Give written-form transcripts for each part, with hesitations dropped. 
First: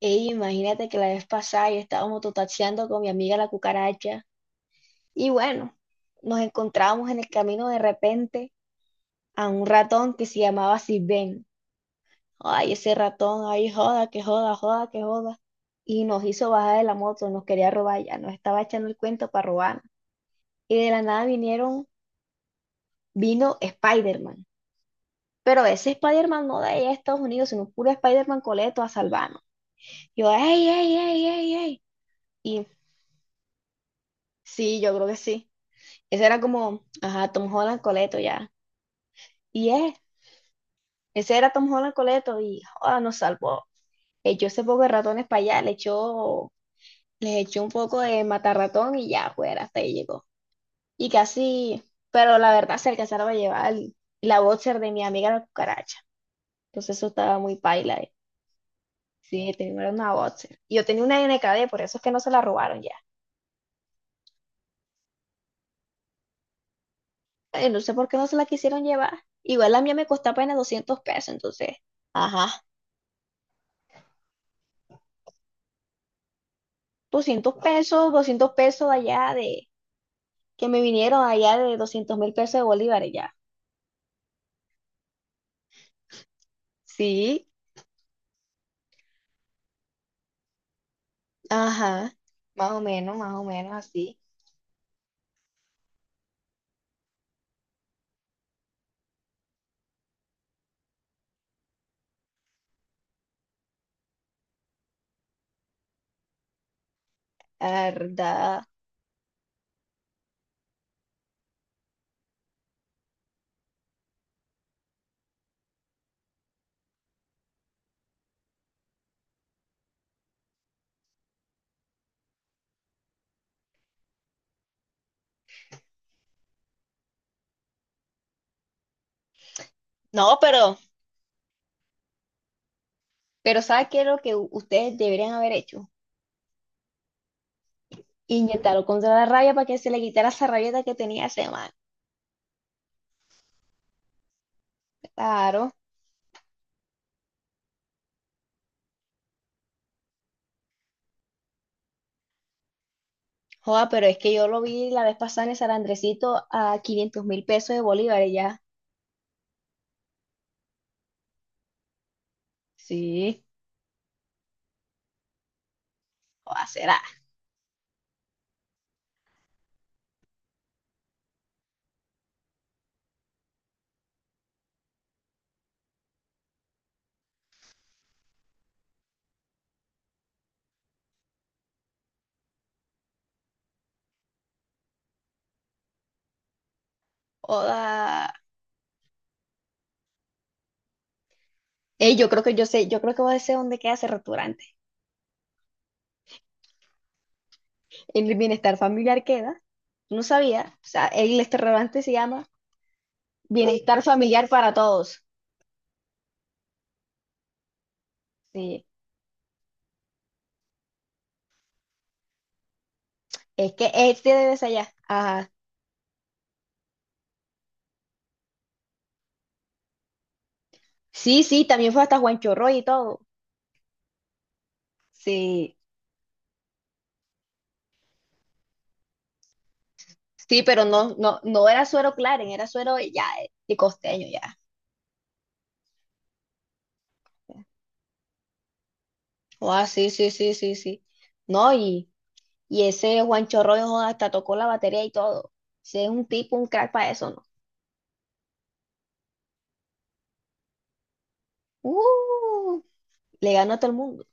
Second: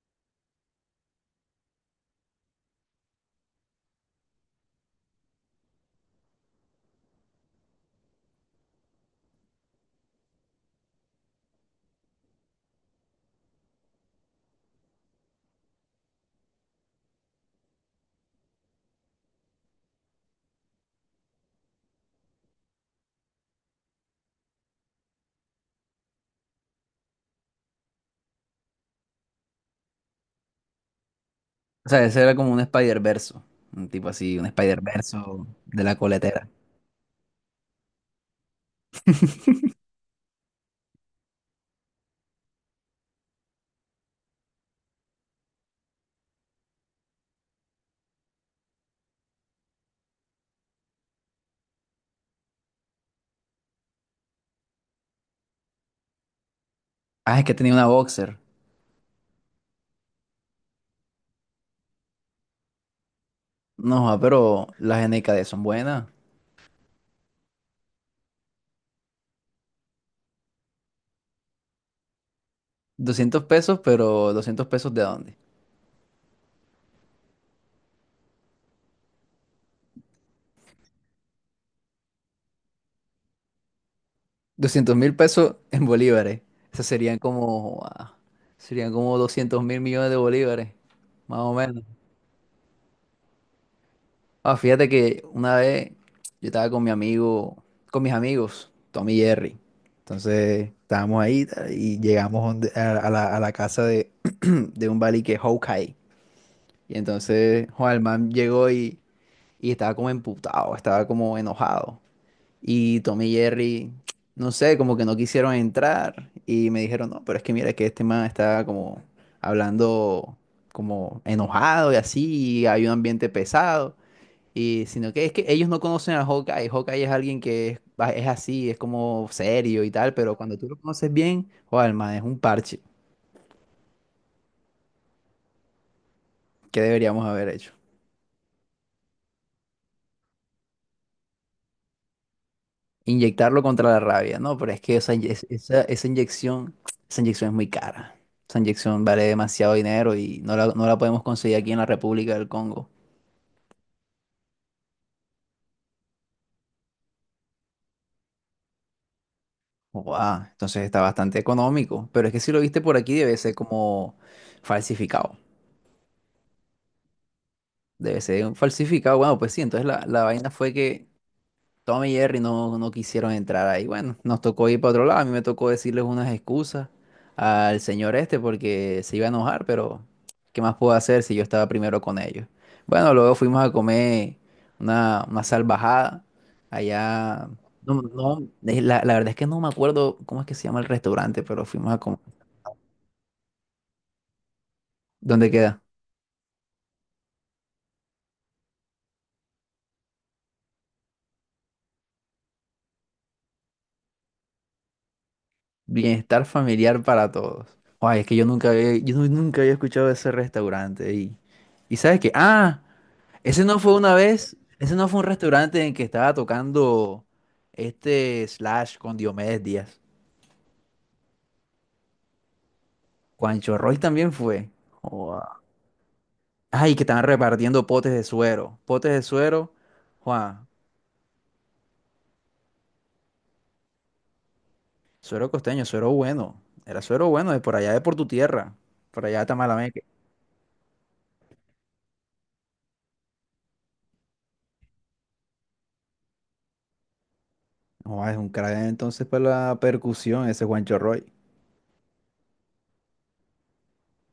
Ey, imagínate que la vez pasada yo estaba mototaxiando con mi amiga la cucaracha, y bueno, nos encontramos en el camino de repente a un ratón que se llamaba Sirven. Ay, ese ratón, ay, joda, que joda, joda, que joda. Y nos hizo bajar de la moto, nos quería robar ya, nos estaba echando el cuento para robar. Y de la nada vino Spider-Man. Pero ese Spider-Man no de allá de Estados Unidos, sino puro Spider-Man coleto a salvarnos. Yo, ey, ey, ey, ey, ey. O sea, ese era como un Y Spider-Verso. Un tipo así, un sí, yo creo que Spider-Verso sí. de la Ese era coletera. como, ajá, Tom Holland Coleto ya. Y es, ese era Tom Holland Coleto y joda, nos salvó. Echó ese poco de ratones para allá, le echó, les echó un poco de matarratón y ya fuera, hasta ahí llegó. Y casi, pero la verdad se alcanzaron a llevar la boxer de mi amiga la cucaracha. Entonces eso Ah, estaba es que muy tenía una paila. Boxer. Sí, tenía una boxer. Y yo tenía una NKD, por eso es que no se la robaron ya. No, ah, pero las NKD son buenas. No sé por qué no se la quisieron llevar. Igual la mía me costó apenas $200, entonces, ajá. ¿200 pesos, pero 200 pesos de dónde? $200, $200 allá de, que me vinieron allá de $200.000 de bolívares ya. 200.000 pesos en bolívares. Eso serían Sí, como, serían como 200.000 millones de bolívares, más o menos. ajá, más o menos así, Ah, fíjate que una vez yo estaba con mi amigo, con mis amigos, Tommy y Jerry. Entonces estábamos ahí tal, y llegamos a la casa de un Bali que es Hawkeye. Y entonces la joder, el man verdad. llegó y estaba como emputado, estaba como enojado. Y Tommy y Jerry, no sé, como que no quisieron entrar. Y me dijeron, no, pero es que mira que este man está como hablando como enojado y así, y hay un ambiente pesado. Y sino que es que ellos no conocen a Hawkeye. Hawkeye es alguien que es así, es como serio y tal, pero No, cuando tú lo conoces bien, Juan man es un parche. pero sabes qué es lo que ustedes deberían haber hecho? ¿Qué deberíamos haber hecho? Inyectarlo contra la rabia para que se le quitara esa rabieta que tenía ese man. Inyectarlo contra la rabia, ¿no? Pero es que esa, inye- es- Claro, esa, esa inyección, esa inyección es muy cara. Esa inyección vale demasiado dinero y no la podemos conseguir aquí en la República del Congo. joda, pero es que yo lo vi la vez pasada en el San Andresito a $500.000 de bolívares ya. Guau, entonces está bastante económico. Pero es que si lo viste por aquí debe Sí, ser como falsificado. joda, será. Debe ser un falsificado. Bueno, pues sí, entonces la vaina fue que Tom y Jerry no quisieron entrar ahí. Bueno, nos tocó ir para otro lado. A mí me tocó decirles unas excusas al señor este porque se iba a enojar, pero ¿qué más puedo hacer si yo estaba primero con ellos? Bueno, luego fuimos a comer una salvajada allá. No, Joda. no, la verdad es que no me acuerdo cómo es que se llama el restaurante, pero fuimos a Ey, comer. yo creo que yo sé, yo creo que voy a decir dónde queda ese restaurante. ¿Dónde queda? El bienestar familiar queda. No sabía. O sea, el restaurante se llama Bienestar Familiar para Todos. Bienestar familiar para todos. Ay, es que yo nunca Sí. había, yo nu- nunca había escuchado de ese restaurante. ¿Y sabes qué? Ah. Ese Es no que fue una este vez, debes allá. ese no fue un Ajá. restaurante en que estaba tocando este Slash con Diomedes Díaz. Sí, sí, también fue hasta Juan Chorroy y todo. Juancho Roy también fue. Joda. Sí. Ay, que estaban repartiendo potes de suero. Potes de suero, Sí, Juan, pero no, no, no era suero Claren, era suero ya de costeño ya. suero costeño, suero bueno. Era suero bueno de por allá de por tu tierra, por allá de Ah, Tamalameque. sí, sí, sí, sí, sí. No, y ese Juan Chorroy joda, hasta tocó la batería y todo. Ese es un tipo, un crack para eso, ¿no? Joda, es un crack entonces para la percusión ese Juancho Roy. Uh, le ganó a todo el mundo.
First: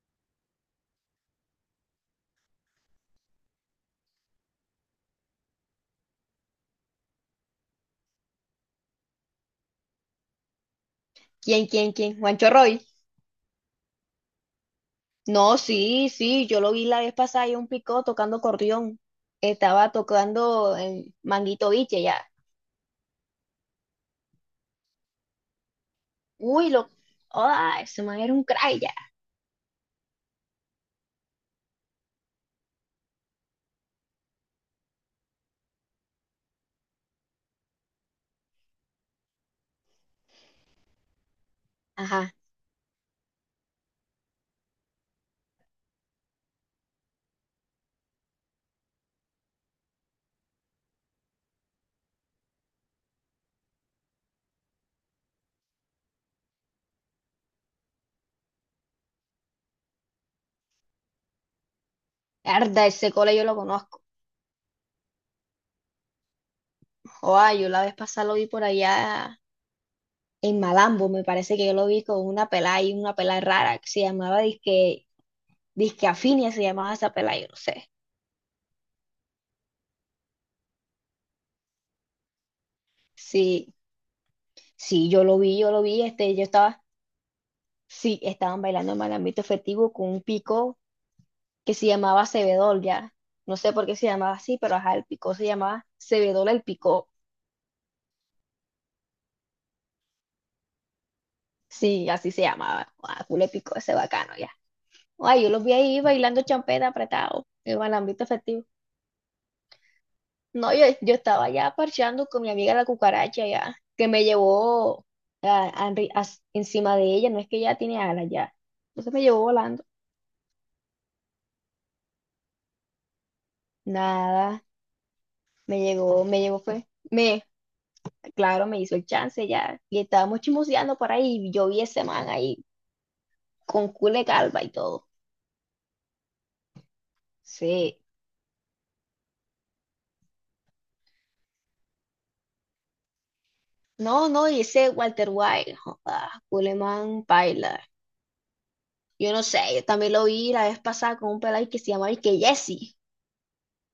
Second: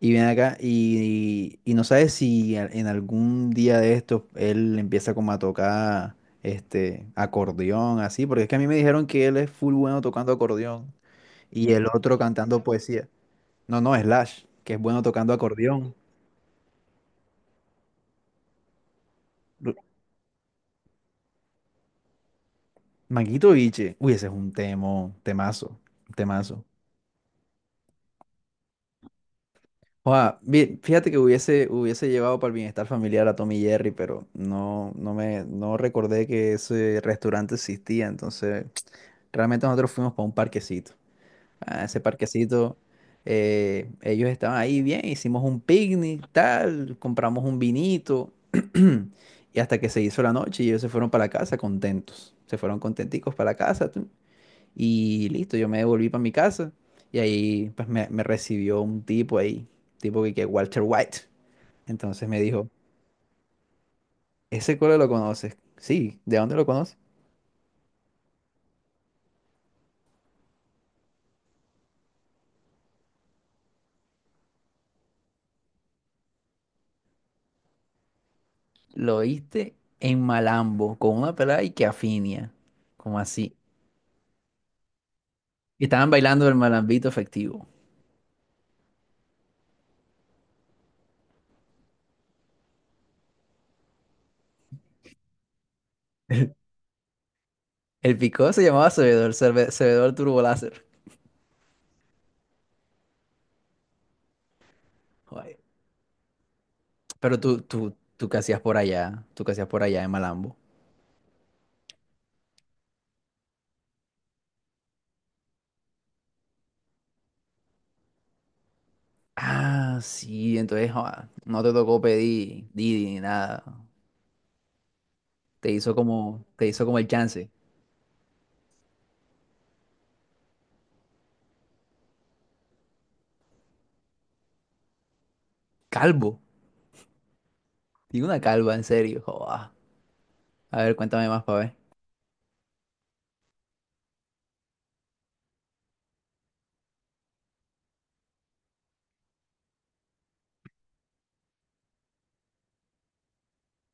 Y viene acá y no sabes si en algún día de estos él empieza como a tocar este acordeón, así, porque es que a mí me dijeron que él es full bueno tocando acordeón ¿Quién, y el quién, otro quién? Juan cantando Chorroy. poesía. No, no, Slash, que es bueno tocando No, acordeón. sí, sí, yo lo vi la vez pasada y un picó tocando corrión. Lo- Estaba tocando en Manguito Biche ya. Manguito Biche, uy, ese es un temazo, temazo. Uy, lo. ¡Ah! Ese man era un cray ya. Oa, bien, fíjate que hubiese llevado para el bienestar familiar a Tommy Jerry, pero no recordé que ese restaurante existía, entonces. Realmente nosotros fuimos para un parquecito. A ese Ajá. parquecito, ellos estaban ahí bien, hicimos un picnic, tal, compramos un vinito. Y hasta que se hizo la noche y ellos se fueron para la casa contentos. Se fueron contenticos para la casa. Y listo, yo me devolví para mi casa. Y ahí pues me recibió un tipo ahí, tipo que Walter White. Entonces me dijo, Arda, ese cole yo lo conozco. ¿ese coro lo conoces? Sí, ¿de dónde lo conoces? ¡Ah! Yo la vez pasada lo vi por allá en Malambo. Me parece que yo lo vi con una pelada y una pelada rara que se llamaba Disque, Disque Afinia, se llamaba esa pelada, yo no sé. Lo oíste en Malambo, con una pelada y que afinia. ¿Como así? Sí, sí, yo lo vi, yo lo Y vi. estaban Este, yo bailando el estaba. malambito efectivo. Sí, estaban bailando en Malambito Festivo con un pico que se llamaba Cebedol ya. No sé por qué se llamaba así, pero ajá, el picó se llamaba Cebedol el picó. El picó se llamaba Sabedor Turbo Láser. Sí, así se llamaba. Ah, culo picó ese bacano ya. Ay, yo Joder. los vi ahí bailando champeta Pero apretado, tú, en el tú, ámbito tú qué hacías festivo. por allá, tú qué hacías por allá en Malambo. No, yo estaba ya parchando con mi amiga la cucaracha ya, que me llevó a- a enri- a- encima de ella, no es que ya tiene alas ya. Entonces me llevó volando. Ah, sí, entonces joda, no te tocó pedir Didi ni nada. Nada, Te hizo me como, llegó te hizo fue. como el chance. Claro, me hizo el chance ya. Y estábamos chismoseando por ahí, y yo vi ese man ahí con Cule Calva y todo. Calvo. Sí. ¿Tiene una calva, en serio? Joda. A ver, cuéntame más para ver. No, no, y ese Walter White, joda, Culeman Paila. Yo no sé, yo también lo vi la vez pasada con un pelado que se llama y que Jesse.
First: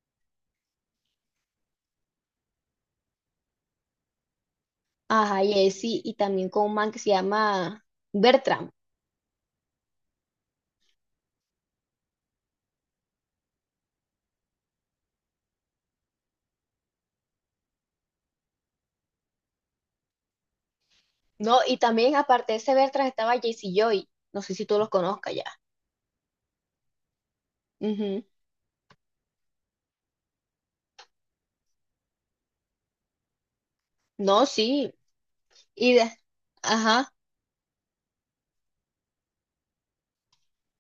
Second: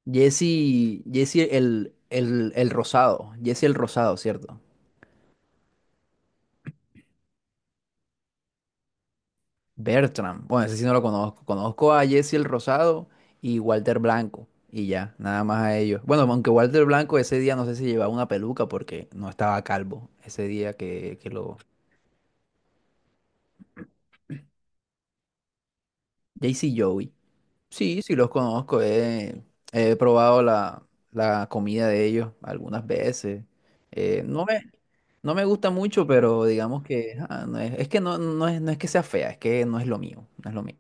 Jesse el rosado. Jesse el rosado, ¿cierto? Ajá, Jesse, y también con un man que se llama Bertram. Bertram. Bueno, ese sí no lo conozco. Conozco a Jesse el Rosado y Walter Blanco. Y ya, nada más a ellos. Bueno, aunque Walter Blanco ese día no sé si llevaba una peluca porque no estaba calvo. Ese día que lo... No, y también aparte de ese Bertram estaba Jesse Joy. No sé si tú los conozcas ya. Jesse y Joey. Sí, sí Ujú. los conozco. He probado la comida de ellos algunas veces. Eh, no No, me, sí. no me gusta Y mucho, de... pero digamos Ajá. que... no es, es que no, no es que sea fea, es que no es lo mío. No es lo mío.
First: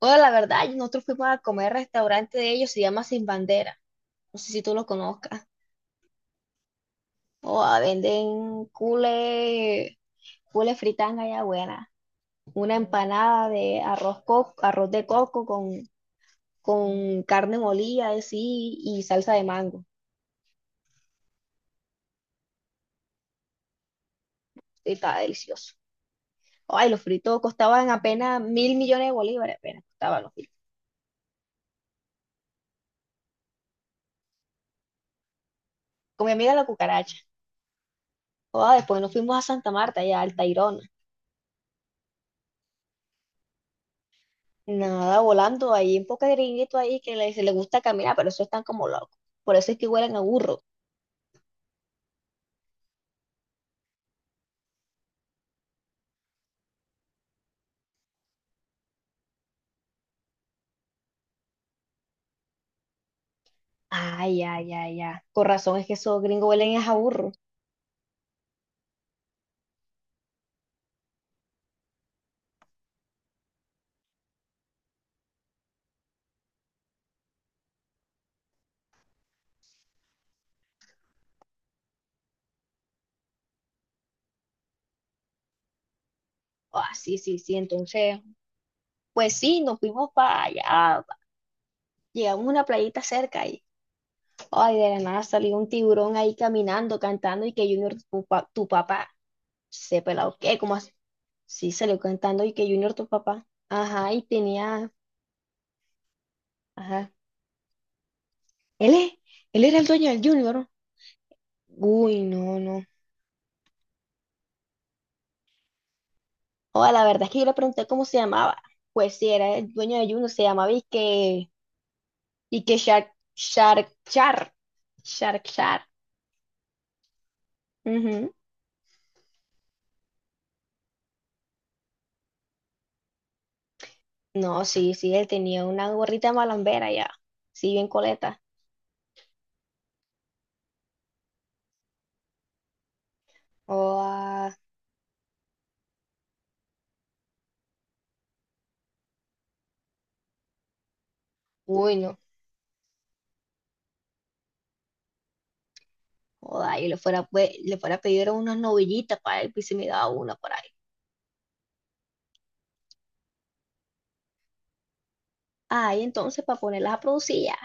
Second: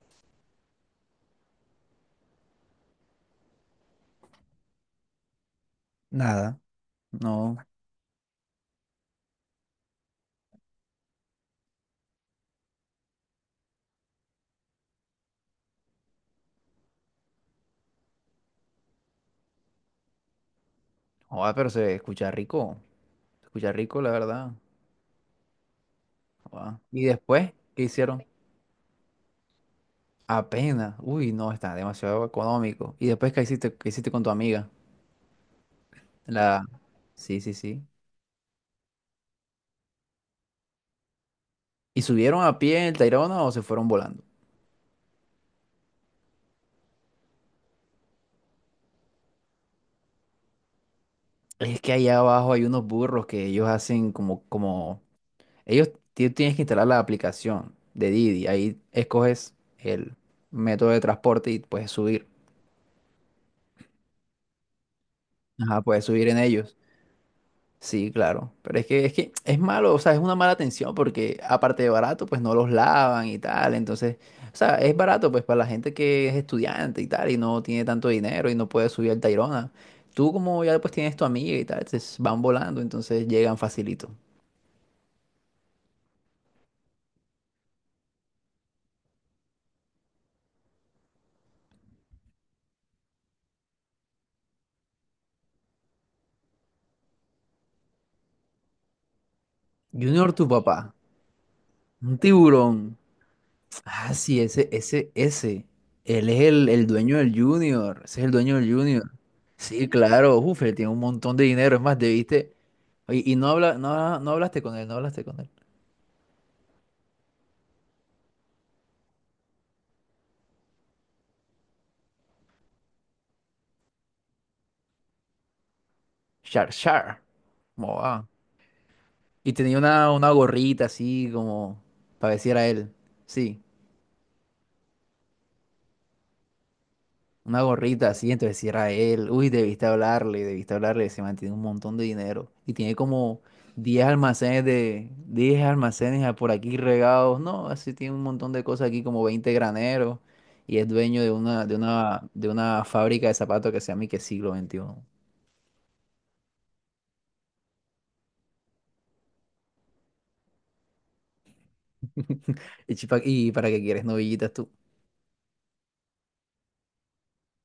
Bueno, la verdad, nosotros fuimos a comer al restaurante de ellos, se llama Sin Bandera. No sé si tú lo conozcas. Nada. O No. ah, venden cule fritanga ya buena. Una empanada de arroz, arroz de coco con carne molida así y salsa de mango. Joder, pero se escucha rico. Se escucha rico, la verdad. Y estaba delicioso. Ah. Ay, los ¿Y fritos después qué costaban hicieron? apenas 1.000 millones de bolívares, apenas costaban los fritos. Apenas. Uy, no, está demasiado económico. ¿Y después qué hiciste con tu amiga? Con mi amiga La... la cucaracha. Sí, sí, sí. Ah, después nos fuimos a Santa Marta, allá al Tayrona. ¿Y subieron a pie el Tayrona o se fueron volando? Nada, volando ahí, un poco de gringuito ahí que se le gusta caminar, pero eso están como locos. Por eso es que huelen a burro. Es que allá abajo hay unos burros que ellos hacen como, como... Ellos tienes que instalar la aplicación de Didi. Ahí escoges el método de transporte y puedes subir. Ay, ay, ay, ay. Con razón Ajá, es que puedes esos subir en gringos ellos. huelen es a burro. Sí, claro, pero es que es malo, o sea, es una mala atención porque aparte de barato, pues no los lavan y tal, entonces, o sea, es barato pues para la gente que es estudiante y tal y no tiene tanto dinero y no puede subir al Tayrona. Tú como ya pues tienes tu amiga y tal, entonces van volando, entonces llegan facilito. Ah, sí, sí, sí. Entonces, pues sí, nos fuimos para allá. Llegamos a una playita cerca y, ay, de la nada salió un tiburón ahí caminando, cantando y que Junior, tu papá, se Junior, pelado. tu ¿Qué? ¿Cómo así? papá, Sí, salió un cantando y que Junior, tiburón. tu papá. Ajá, Ah, y sí, ese, tenía, ese, ese. Él es el ajá. dueño del Junior. Ese es el dueño del Él Junior. es, él era el Sí, dueño del claro. Uf, Junior. él tiene un montón de dinero. Es más, Uy, debiste. no, no. Oye, y no hablaste con él, no hablaste con él. Oh, la verdad es que yo le pregunté cómo se llamaba. Pues sí, era el dueño de Junior, se llamaba y que y que Shark, Shark, Shark, Shark, Shark. Char, char. ¿Cómo va? Ujú. Y tenía una gorrita así como para decir a él. Sí. No, sí, sí, él tenía una gorrita malambera ya. Una Sí, bien gorrita así, coleta. entonces si era él, uy, debiste hablarle, se mantiene un montón de dinero. Y tiene como Oh, diez ah, almacenes de, diez almacenes a- por aquí regados, no, así tiene un montón de cosas aquí, como 20 graneros, y es dueño de una, de uy, no. una, de una fábrica de zapatos que se llama y que siglo XXI Joda, y le fuera, pues, le fuera a pedir unas novillitas para él, pues se me daba una por ahí. Y para qué quieres novillitas tú. Ay, entonces, para ponerlas a producir ya.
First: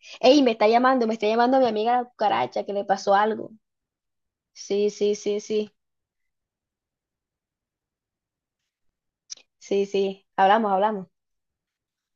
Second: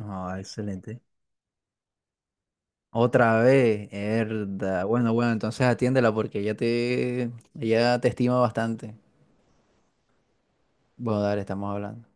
Ah, Ey, excelente. Me está llamando mi amiga la cucaracha, que le pasó Otra algo. vez, herda. Sí, Bueno, sí, bueno, sí, entonces sí, atiéndela porque ella te estima bastante. sí, sí. Hablamos, hablamos. Bueno, dale, estamos hablando.